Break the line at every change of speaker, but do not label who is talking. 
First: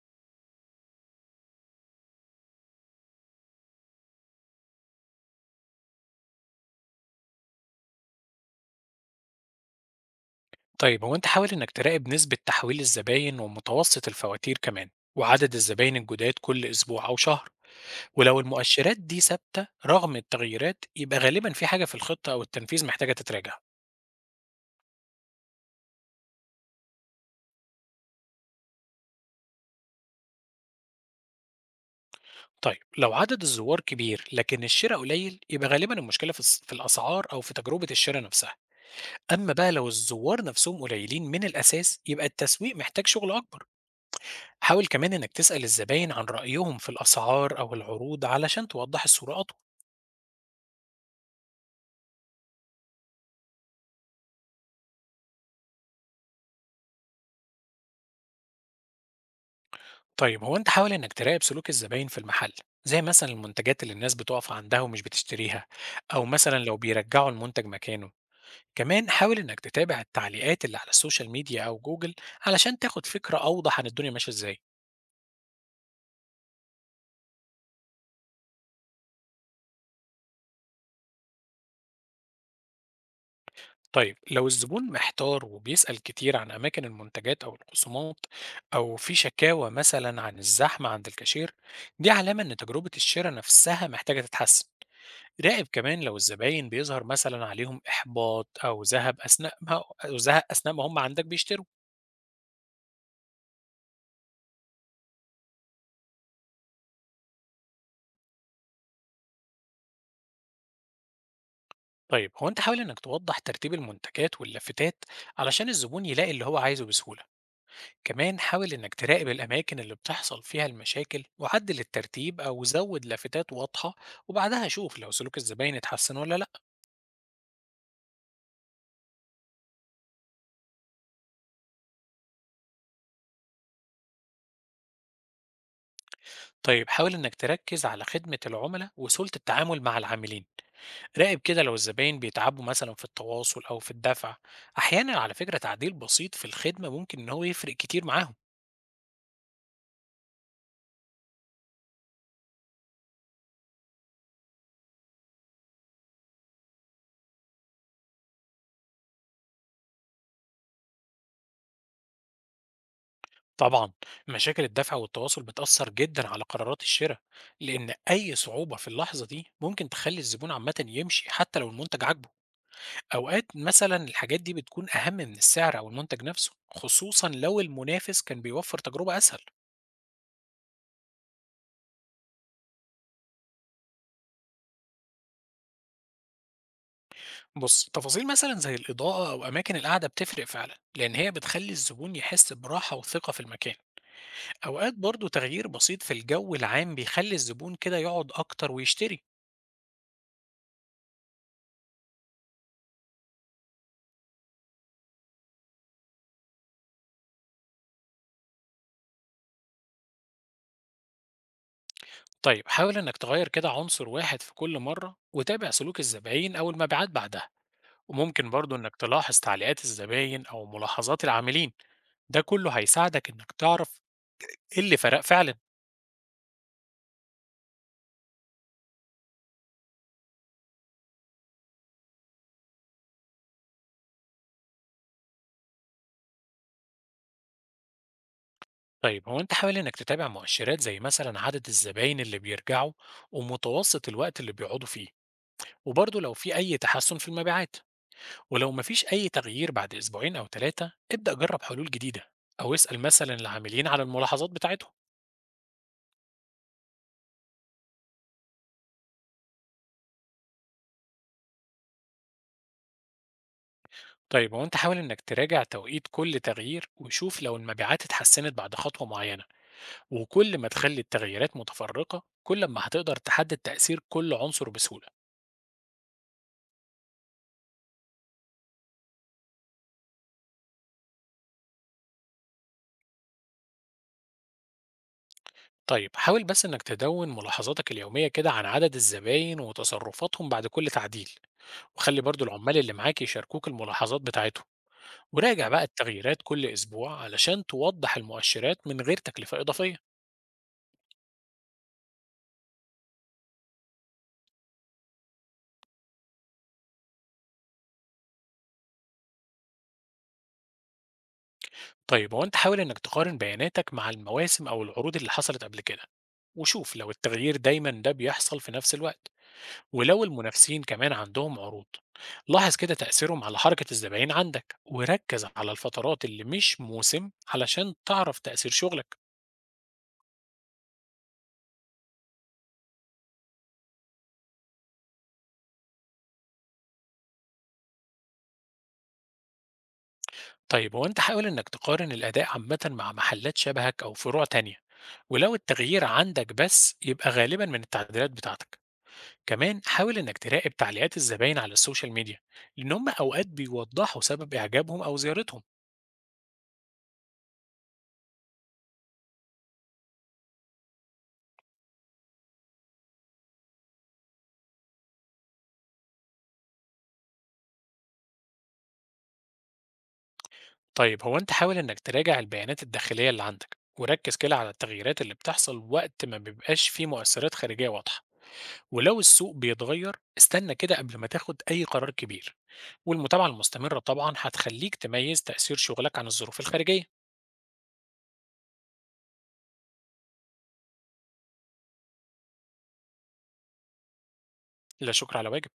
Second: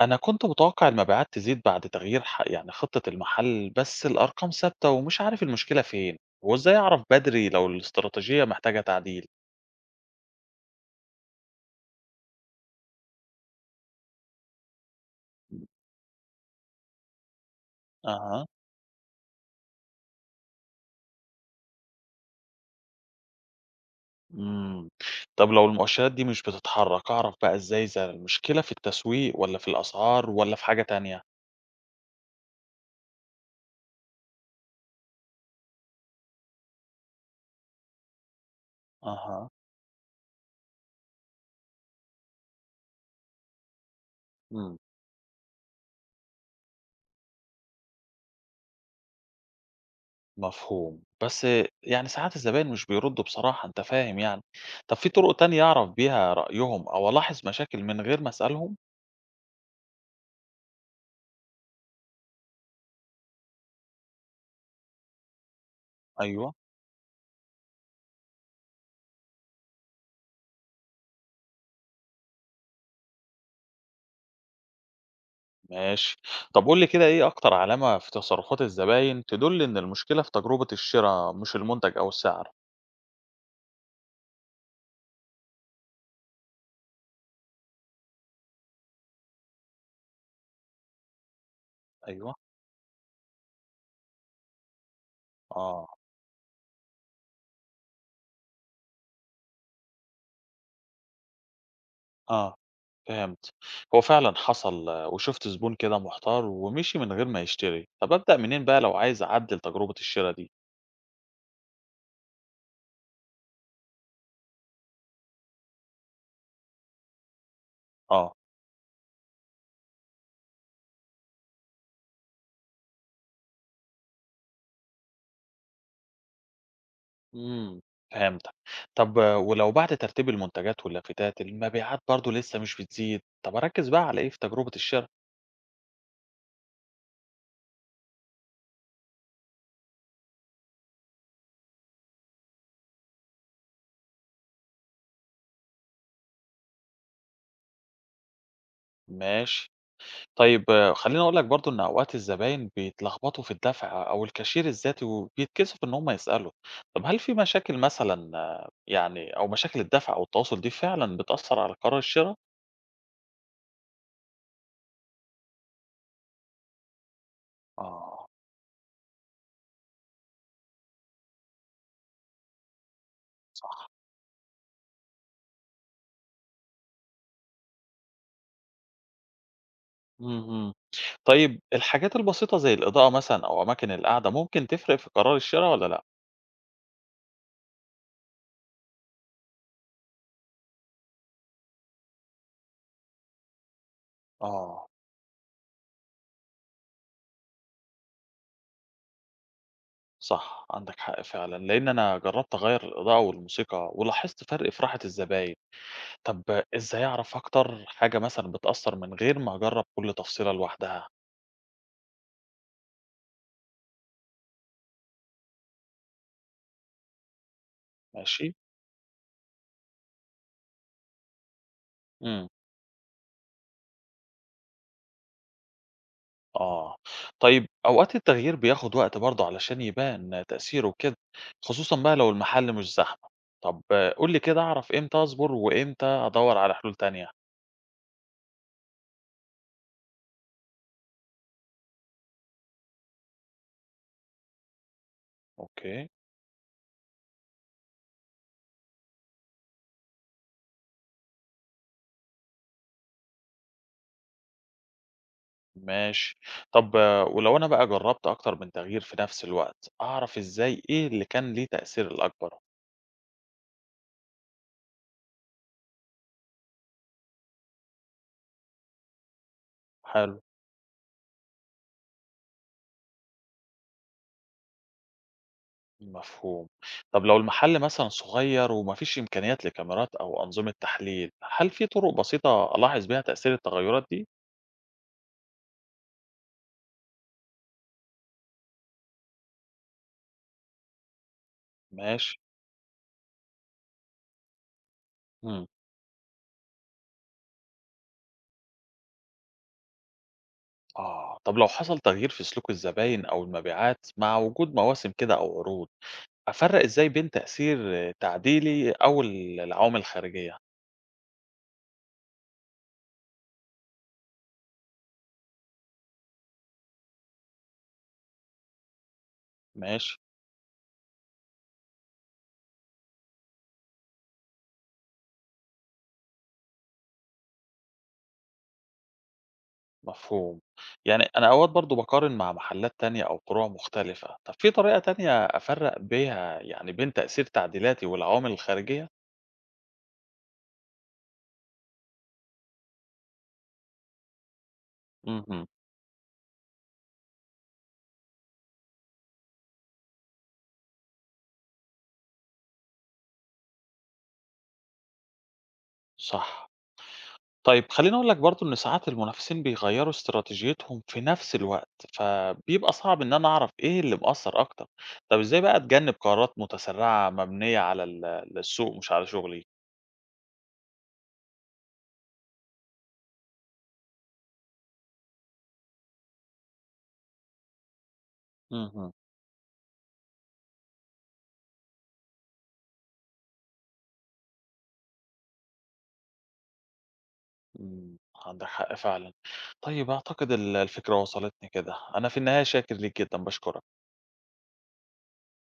أنا كنت متوقع المبيعات تزيد بعد تغيير خطة المحل بس الأرقام ثابتة ومش عارف المشكلة فين وإزاي أعرف بدري لو الاستراتيجية محتاجة تعديل.
طيب هو انت حاول انك تراقب نسبة تحويل الزباين ومتوسط الفواتير كمان، وعدد الزباين الجداد كل اسبوع او شهر. ولو
أها.
المؤشرات دي ثابتة رغم التغييرات يبقى غالبا في حاجة في الخطة او التنفيذ محتاجة تتراجع.
مم. طب لو المؤشرات دي مش بتتحرك أعرف بقى إزاي إذا المشكلة في التسويق ولا في الأسعار ولا في حاجة تانية.
طيب لو عدد الزوار كبير لكن الشراء قليل يبقى غالبا المشكلة في الاسعار او في تجربة الشراء نفسها.
أها.
اما بقى لو الزوار نفسهم قليلين من الاساس يبقى التسويق محتاج شغل اكبر.
مم.
حاول كمان انك تسأل الزباين عن رأيهم في الاسعار او العروض علشان توضح الصورة اطول.
مفهوم، بس يعني ساعات الزبائن مش بيردوا، بصراحة أنت فاهم يعني. طب في طرق تانية أعرف بيها رأيهم أو ألاحظ مشاكل من غير ما أسألهم؟
طيب هو انت حاول انك تراقب سلوك الزباين في المحل، زي مثلا المنتجات اللي الناس بتقف عندها ومش بتشتريها، او
أيوه،
مثلا لو بيرجعوا المنتج مكانه. كمان حاول انك تتابع التعليقات اللي على السوشيال ميديا او جوجل علشان تاخد فكرة اوضح عن الدنيا ماشية ازاي.
ماشي. طب قُل لي كده إيه أكتر علامة في تصرفات الزباين تدُل إن المشكلة في تجربة الشرا مش المنتج أو السعر؟
طيب لو الزبون محتار وبيسأل كتير عن أماكن المنتجات أو الخصومات، أو في شكاوى مثلا عن الزحمة عند الكاشير، دي
أيوه.
علامة إن تجربة الشراء نفسها محتاجة تتحسن. راقب
آه.
كمان لو الزباين بيظهر مثلا عليهم إحباط أو زهق أثناء ما هم عندك بيشتروا.
آه، فهمت. هو فعلًا حصل آه، وشُفت زبون كده محتار ومشي من غير ما يشتري، طب أبدأ منين بقى لو عايز أعدِّل تجربة الشرا دي؟
طيب هو أنت حاول إنك توضح ترتيب المنتجات واللافتات علشان الزبون يلاقي اللي هو عايزه بسهولة.
آه.
كمان حاول إنك تراقب الأماكن اللي بتحصل فيها المشاكل وعدل الترتيب أو زود لافتات واضحة. وبعدها شوف لو سلوك الزباين اتحسن ولا لأ.
إمم، فهمتك. طب آه، ولو بعد ترتيب المنتجات واللافتات المبيعات برضه لسه مش بتزيد، طب أركِّز بقى على إيه في تجربة الشرا؟
طيب حاول إنك تركز على خدمة العملاء وسهولة التعامل مع العاملين. راقب كده لو الزباين بيتعبوا مثلا في التواصل أو في الدفع. أحيانا على فكرة تعديل بسيط في الخدمة ممكن إن هو يفرق كتير معاهم.
ماشي. طيب آه، خلّيني أقول لك برضه إن أوقات الزباين بيتلخبطوا في الدفع أو الكاشير الذاتي وبيتكسفوا إن هم يسألوا، طب هل في مشاكل مثلًا آه، يعني أو مشاكل الدفع أو التواصل دي فعلًا بتأثّر على قرار الشرا؟
طبعا، مشاكل الدفع والتواصل بتأثر جدا على قرارات الشراء، لأن
آه،
أي صعوبة في اللحظة دي ممكن تخلي الزبون عامة يمشي حتى لو المنتج عاجبه. أوقات
صح،
مثلا الحاجات دي بتكون أهم من السعر أو المنتج نفسه، خصوصا لو المنافس كان بيوفر تجربة أسهل.
اهم. طيب الحاجات البسيطة زي الإضاءة مثلًا أو أماكن القعدة ممكن تفرق في قرار الشرا والّا لأ؟
بص، تفاصيل مثلا زي الإضاءة أو أماكن القعدة بتفرق فعلا لأن هي بتخلي الزبون يحس براحة وثقة في المكان.
آه،
أوقات برضو تغيير بسيط في الجو العام بيخلي الزبون كده يقعد أكتر ويشتري.
صح، عندك حق فعلًا، لإن أنا جرّبت أغيّر الإضاءة والموسيقى ولاحظت فرق في راحة الزباين. طب إزاي أعرف أكتر حاجة مثلًا بتأثّر من غير ما أجرّب كل تفصيلة لوحدها؟
طيب حاول إنك تغير كده عنصر واحد في كل مرة وتابع سلوك الزباين أو المبيعات بعدها. وممكن
ماشي،
برضو إنك تلاحظ تعليقات الزباين أو ملاحظات العاملين. ده
إمم،
كله هيساعدك إنك تعرف إيه اللي فرق فعلا.
آه. طيب أوقات التغيير بياخد وقت برضه علشان يبان تأثيره وكده، خصوصًا بقى لو المحل مش زحمة. طب قُل لي كده أعرف إمتى أصبر وإمتى أدوّر على حلول تانية؟
طيب هو أنت حاول إنك تتابع مؤشرات زي مثلا عدد الزباين اللي بيرجعوا ومتوسط الوقت اللي بيقعدوا فيه.
أوكي،
وبرضو لو في أي تحسن في المبيعات، ولو مفيش أي تغيير بعد أسبوعين أو ثلاثة ابدأ جرب حلول جديدة، أو اسأل مثلا العاملين على الملاحظات بتاعتهم.
ماشي. طب آه، ولو أنا بقى جرّبت أكتر من تغيير في نفس الوقت، أعرف إزاي إيه اللي كان ليه تأثير الأكبر؟
طيب هو أنت حاول إنك تراجع توقيت كل تغيير وشوف لو المبيعات اتحسنت بعد خطوة معينة.
حلو.
وكل ما تخلي التغييرات متفرقة كل ما هتقدر تحدد تأثير كل عنصر بسهولة.
مفهوم. طب لو المحل مثلًا صغير وما فيش إمكانيات لكاميرات أو أنظمة تحليل، هل في طرق بسيطة ألاحظ بيها تأثير التغيرات دي؟
طيب حاول بس إنك تدون ملاحظاتك اليومية كده عن عدد الزباين وتصرفاتهم بعد كل تعديل. وخلي
ماشي.
برضو العمال اللي معاك يشاركوك الملاحظات بتاعتهم.
إمم.
وراجع بقى التغييرات كل أسبوع علشان توضح المؤشرات من غير تكلفة إضافية.
آه. طب لو حصل تغيير في سلوك الزباين أو المبيعات مع وجود مواسم كده أو عروض، أفرّق إزاي بين تأثير تعديلي أو العوامل الخارجية؟
طيب هو أنت حاول إنك تقارن بياناتك مع المواسم أو العروض اللي حصلت قبل كده، وشوف لو التغيير دايما ده بيحصل في نفس الوقت.
ماشي،
ولو المنافسين كمان عندهم عروض، لاحظ كده تأثيرهم على حركة الزباين عندك، وركز على الفترات اللي مش موسم علشان تعرف تأثير شغلك.
مفهوم. يعني أنا أوقات برضه باقارن مع محلات تانية أو فروع مختلفة. طب في طريقة تانية أفرّق بيها يعني بين تأثير تعديلاتي والعوامل الخارجية؟
طيب هو أنت حاول إنك تقارن الأداء عامة مع محلات شبهك أو فروع تانية. ولو
اهم.
التغيير عندك بس يبقى غالبا من التعديلات بتاعتك. كمان حاول إنك تراقب تعليقات الزباين على السوشيال ميديا، لأن هم أوقات بيوضحوا سبب إعجابهم أو زيارتهم.
صح. طيب خلّيني أقول لك برضه إن ساعات المنافسين بيغيّروا استراتيجيتهم في نفس الوقت، فبيبقى صعب إن أنا أعرف إيه اللي مأثّر أكتر. طب إزاي بقى أتجنّب قرارات متسرّعة مبنية على السوق مش على شغلي؟
طيب هو أنت حاول إنك تراجع البيانات الداخلية اللي عندك وركز كده على التغييرات اللي بتحصل وقت ما بيبقاش فيه مؤثرات خارجية واضحة.
اهم.
ولو السوق بيتغير استنى كده قبل ما تاخد أي قرار كبير. والمتابعة المستمرة طبعا هتخليك تميز تأثير شغلك عن الظروف الخارجية.
إمم. عندك حق فعلًا. طيب أعتقد الفكرة وصلتني كده. أنا في النهاية شاكر ليك جدًا، باشكرك.
لا شكر على واجب.